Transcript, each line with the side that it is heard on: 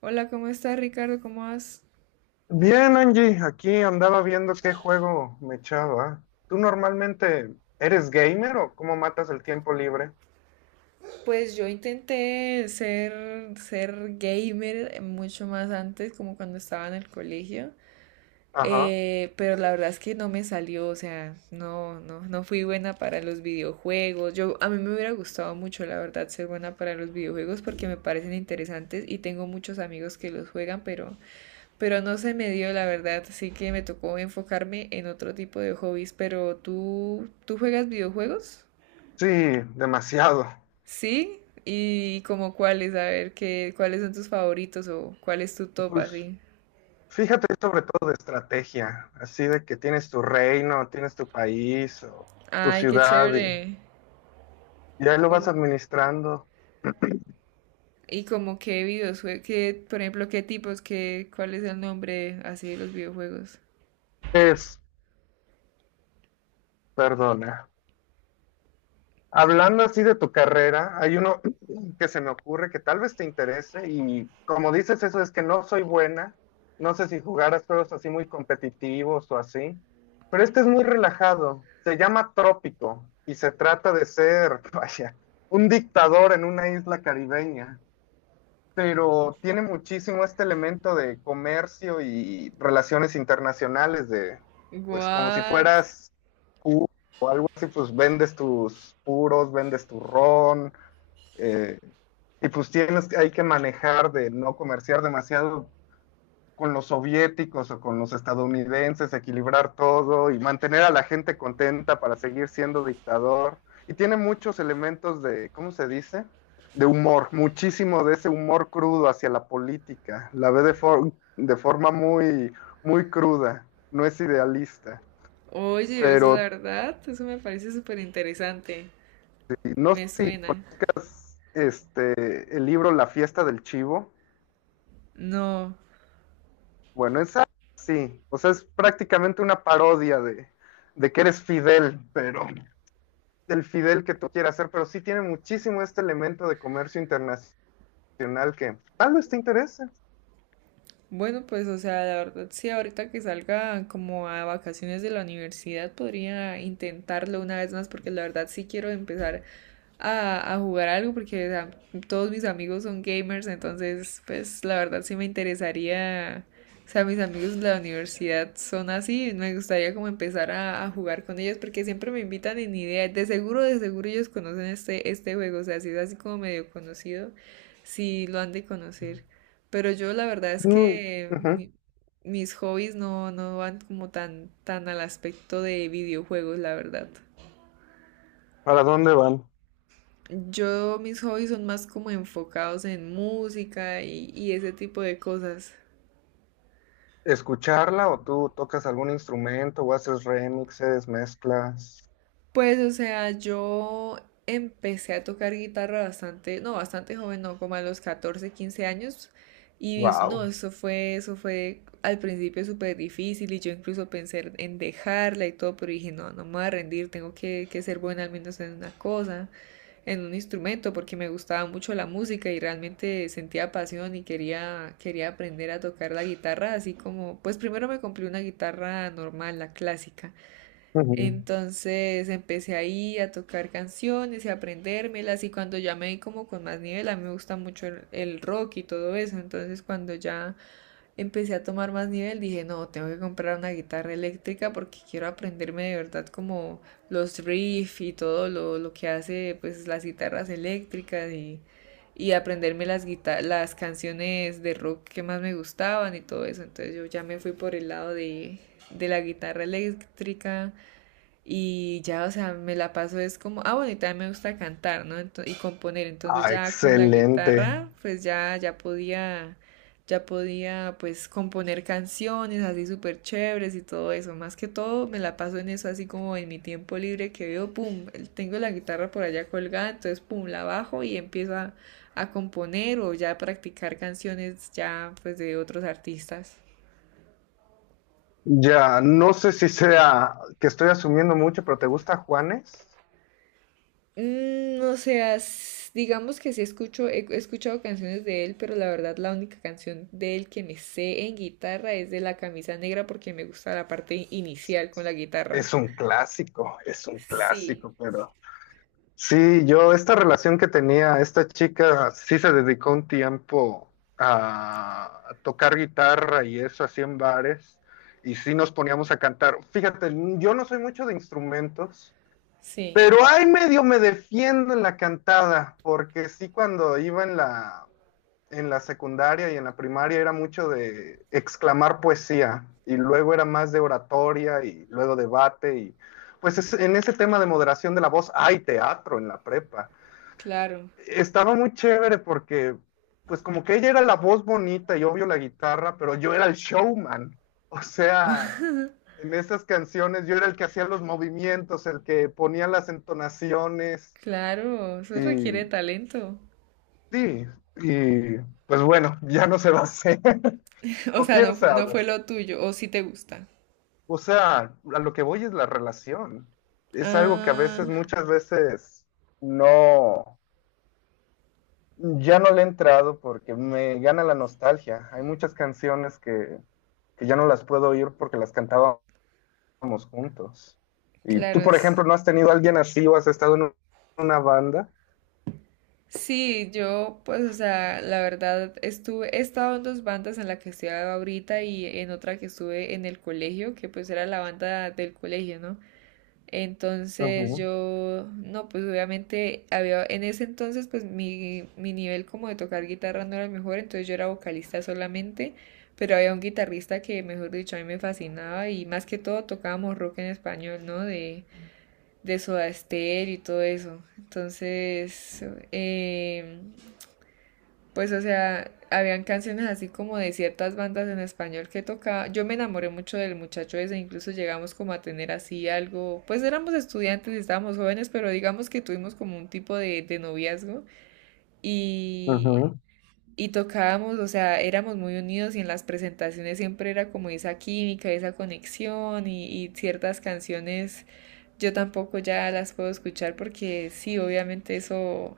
right: Hola, ¿cómo estás, Ricardo? ¿Cómo vas?
left: Bien, Angie, aquí andaba viendo qué juego me echaba. ¿Tú normalmente eres gamer o cómo matas el tiempo libre?
right: Pues yo intenté ser gamer mucho más antes, como cuando estaba en el colegio,
left: Ajá.
right: pero la verdad es que no me salió, o sea, no fui buena para los videojuegos. Yo, a mí me hubiera gustado mucho, la verdad, ser buena para los videojuegos porque me parecen interesantes y tengo muchos amigos que los juegan, pero no se me dio, la verdad, así que me tocó enfocarme en otro tipo de hobbies. Pero tú, ¿tú juegas videojuegos?
left: Sí, demasiado.
right: ¿Sí? Y como cuáles, a ver, qué, cuáles son tus favoritos o cuál es tu top
left: Pues
right: así.
left: fíjate, sobre todo de estrategia, así de que tienes tu reino, tienes tu país o tu
right: Ay, qué
left: ciudad y
right: chévere.
left: ya lo vas
right: Con-
left: administrando.
right: y como qué videojuegos, qué, por ejemplo, qué tipos, qué, cuál es el nombre así de los videojuegos.
left: Es, perdona. Hablando así de tu carrera, hay uno que se me ocurre que tal vez te interese y como dices eso es que no soy buena, no sé si jugaras juegos así muy competitivos o así, pero este es muy relajado, se llama Trópico y se trata de ser, vaya, un dictador en una isla caribeña, pero tiene muchísimo este elemento de comercio y relaciones internacionales, de pues como si
right: What?
left: fueras, y pues vendes tus puros, vendes tu ron, eh, y pues tienes, hay que manejar de no comerciar demasiado con los soviéticos o con los estadounidenses, equilibrar todo y mantener a la gente contenta para seguir siendo dictador. Y tiene muchos elementos de, ¿cómo se dice? De humor, muchísimo de ese humor crudo hacia la política. La ve de, de forma muy, muy cruda, no es idealista.
right: Oye, eso la
left: Pero
right: verdad, eso me parece súper interesante.
left: no
right: Me
left: sé si
right: suena.
left: este, el libro La fiesta del chivo.
right: No.
left: Bueno, esa sí, o sea, es prácticamente una parodia de que eres Fidel, pero del Fidel que tú quieras ser, pero sí tiene muchísimo este elemento de comercio internacional que tal vez te interese.
right: Bueno, pues, o sea, la verdad, sí, ahorita que salga como a vacaciones de la universidad, podría intentarlo una vez más, porque la verdad sí quiero empezar a jugar algo, porque o sea, todos mis amigos son gamers, entonces, pues, la verdad sí me interesaría, o sea, mis amigos de la universidad son así, me gustaría como empezar a jugar con ellos, porque siempre me invitan en idea, de seguro ellos conocen este juego, o sea, si es así como medio conocido, sí lo han de conocer. Pero yo la verdad es
left: Mm,
right: que
left: ujú.
right: mis hobbies no, no van como tan al aspecto de videojuegos, la verdad.
left: ¿Para dónde van?
right: Yo mis hobbies son más como enfocados en música y ese tipo de cosas.
left: ¿Escucharla o tú tocas algún instrumento o haces remixes, mezclas?
right: Pues, o sea, yo empecé a tocar guitarra bastante joven, no, como a los 14, 15 años. Y no,
left: Wow.
right: eso fue al principio súper difícil y yo incluso pensé en dejarla y todo, pero dije, no, no me voy a rendir, tengo que ser buena al menos en una cosa, en un instrumento, porque me gustaba mucho la música y realmente sentía pasión y quería aprender a tocar la guitarra, así como, pues primero me compré una guitarra normal, la clásica.
left: Ujú.
right: Entonces empecé ahí a tocar canciones y a aprendérmelas y cuando ya me di como con más nivel, a mí me gusta mucho el rock y todo eso, entonces cuando ya empecé a tomar más nivel dije, no, tengo que comprar una guitarra eléctrica porque quiero aprenderme de verdad como los riffs y todo lo que hace pues las guitarras eléctricas y aprenderme las las canciones de rock que más me gustaban y todo eso, entonces yo ya me fui por el lado de la guitarra eléctrica. Y ya, o sea, me la paso es como, ah, bueno, y también me gusta cantar, ¿no? Y componer. Entonces
left: Ah,
right: ya con la
left: excelente.
right: guitarra, pues ya, ya podía, pues, componer canciones así súper chéveres y todo eso. Más que todo, me la paso en eso así como en mi tiempo libre que veo, pum, tengo la guitarra por allá colgada, entonces, pum, la bajo y empiezo a componer o ya a practicar canciones ya, pues, de otros artistas.
left: Ya, no sé si sea que estoy asumiendo mucho, pero ¿te gusta Juanes?
right: Mm, o sea, digamos que sí escucho, he escuchado canciones de él, pero la verdad la única canción de él que me sé en guitarra es de La Camisa Negra porque me gusta la parte inicial con la guitarra.
left: Es un
right: Sí,
left: clásico, pero sí, yo esta relación que tenía esta chica sí se dedicó un tiempo a tocar guitarra y eso así en bares y sí nos poníamos a cantar. Fíjate, yo no soy mucho de instrumentos.
right: sí,
left: Pero ahí medio me defiendo en la cantada, porque sí cuando iba en la secundaria y en la primaria era mucho de exclamar poesía y luego era más de oratoria y luego debate y pues en ese tema de moderación de la voz hay teatro en la prepa,
right: claro,
left: estaba muy chévere porque, pues como que ella era la voz bonita y obvio la guitarra, pero yo era el showman. O sea, en esas canciones yo era el que hacía los movimientos, el que ponía las entonaciones
right: claro, eso
left: y
right: requiere talento.
left: sí, y pues bueno, ya no se va a hacer.
right: O
left: O
right: sea,
left: quién
right: no, no
left: sabe.
right: fue lo tuyo, o si te gusta.
left: O sea, a lo que voy es la relación. Es algo que a
right: Ah,
left: veces, muchas veces, no. Ya no le he entrado porque me gana la nostalgia. Hay muchas canciones que ya no las puedo oír porque las cantábamos juntos. Y
right: claro,
left: tú, por ejemplo, ¿no has tenido a alguien así o has estado en una banda?
right: sí, yo pues, o sea, la verdad estuve, he estado en dos bandas en la que estoy ahorita y en otra que estuve en el colegio, que pues era la banda del colegio, ¿no? Entonces
left: Ujú,
right: yo, no, pues obviamente había, en ese entonces pues mi nivel como de tocar guitarra no era el mejor, entonces yo era vocalista solamente, pero había un guitarrista que, mejor dicho, a mí me fascinaba y más que todo tocábamos rock en español, ¿no? De Soda Stereo y todo eso. Entonces, em, pues, o sea, habían canciones así como de ciertas bandas en español que tocaba. Yo me enamoré mucho del muchacho ese, incluso llegamos como a tener así algo. Pues éramos estudiantes y estábamos jóvenes, pero digamos que tuvimos como un tipo de noviazgo y,
left: ujú.
right: y tocábamos, o sea, éramos muy unidos y en las presentaciones siempre era como esa química, esa conexión y ciertas canciones yo tampoco ya las puedo escuchar porque sí, obviamente eso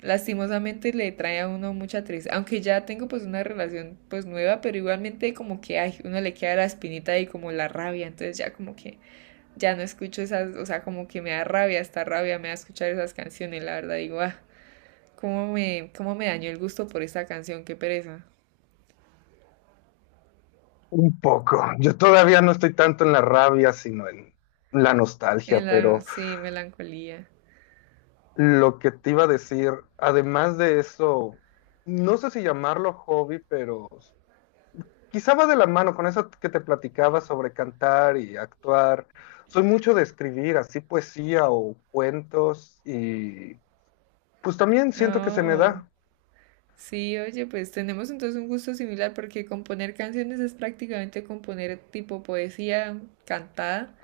right: lastimosamente le trae a uno mucha tristeza, aunque ya tengo pues una relación pues nueva, pero igualmente como que ay, uno le queda la espinita y como la rabia, entonces ya como que ya no escucho esas, o sea, como que me da rabia, esta rabia me da escuchar esas canciones, la verdad digo, ah, cómo me dañó el gusto por esta canción, qué pereza.
left: Un poco. Yo todavía no estoy tanto en la rabia, sino en la nostalgia, pero
right: Sí, melancolía.
left: lo que te iba a decir, además de eso, no sé si llamarlo hobby, pero quizá va de la mano con eso que te platicaba sobre cantar y actuar. Soy mucho de escribir así poesía o cuentos y pues también siento que se me
right: Oh.
left: da
right: Sí, oye, pues tenemos entonces un gusto similar porque componer canciones es prácticamente componer tipo poesía cantada.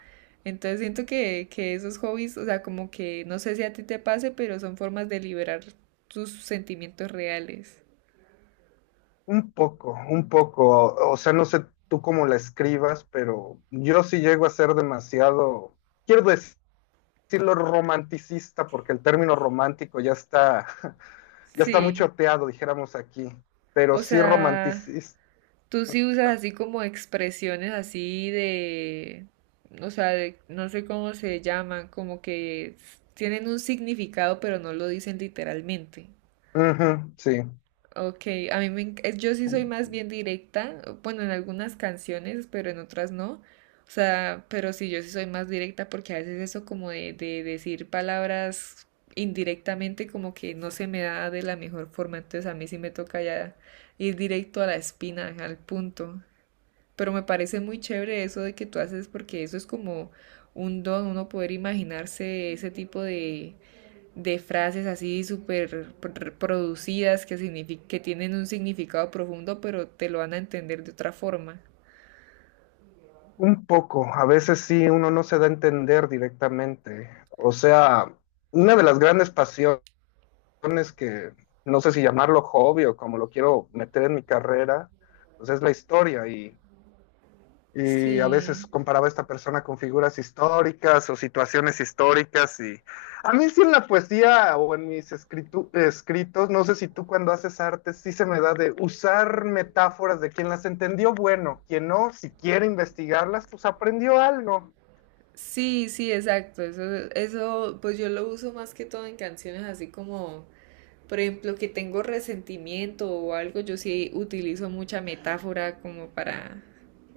right: Entonces siento que esos hobbies, o sea, como que no sé si a ti te pase, pero son formas de liberar tus sentimientos reales.
left: un poco, un poco. O sea, no sé tú cómo la escribas, pero yo sí llego a ser demasiado, quiero decirlo romanticista, porque el término romántico ya está, ya está muy
right: Sí,
left: choteado, dijéramos aquí, pero
right: o
left: sí
right: sea,
left: romanticista.
right: tú sí usas así como expresiones así de, o sea, no sé cómo se llaman, como que tienen un significado pero no lo dicen literalmente.
left: Ujú, sí.
right: Ok, a mí me, enc- yo sí soy más bien directa, bueno, en algunas canciones, pero en otras no. O sea, pero sí, yo sí soy más directa porque a veces eso como de decir palabras indirectamente como que no se me da de la mejor forma, entonces a mí sí me toca ya ir directo a la espina, al punto. Pero me parece muy chévere eso de que tú haces porque eso es como un don, uno poder imaginarse ese tipo de frases así súper producidas que, signific que tienen un significado profundo, pero te lo van a entender de otra forma.
left: Un poco, a veces sí, uno no se da a entender directamente. O sea, una de las grandes pasiones que no sé si llamarlo hobby o como lo quiero meter en mi carrera, pues es la historia, y a veces
right: Sí,
left: comparaba a esta persona con figuras históricas o situaciones históricas y a mí sí en la poesía o en mis escritos, no sé si tú cuando haces arte, sí se me da de usar metáforas de quien las entendió, bueno, quien no, si quiere investigarlas, pues aprendió algo.
right: sí, exacto. Eso, pues yo lo uso más que todo en canciones así como por ejemplo, que tengo resentimiento o algo, yo sí utilizo mucha metáfora como para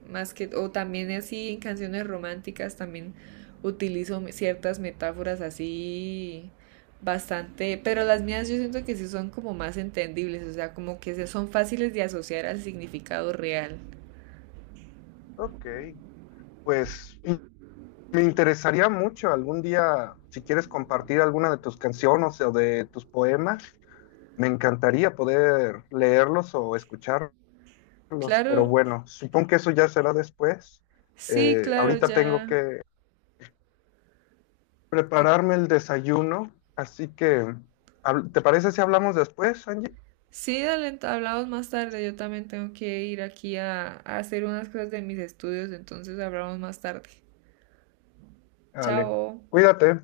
right: más que o también así en canciones románticas también utilizo ciertas metáforas así bastante, pero las mías yo siento que sí son como más entendibles, o sea, como que son fáciles de asociar al significado real.
left: Ok, pues me interesaría mucho algún día, si quieres compartir alguna de tus canciones o de tus poemas, me encantaría poder leerlos o escucharlos. Carlos, pero
right: Claro,
left: bueno, supongo que eso ya será después.
right: sí, claro,
left: Ahorita tengo
right: ya.
left: que prepararme el desayuno, así que, ¿te parece si hablamos después, Angie?
right: Sí, dale, hablamos más tarde. Yo también tengo que ir aquí a hacer unas cosas de mis estudios, entonces hablamos más tarde.
left: Dale,
right: Chao.
left: cuídate.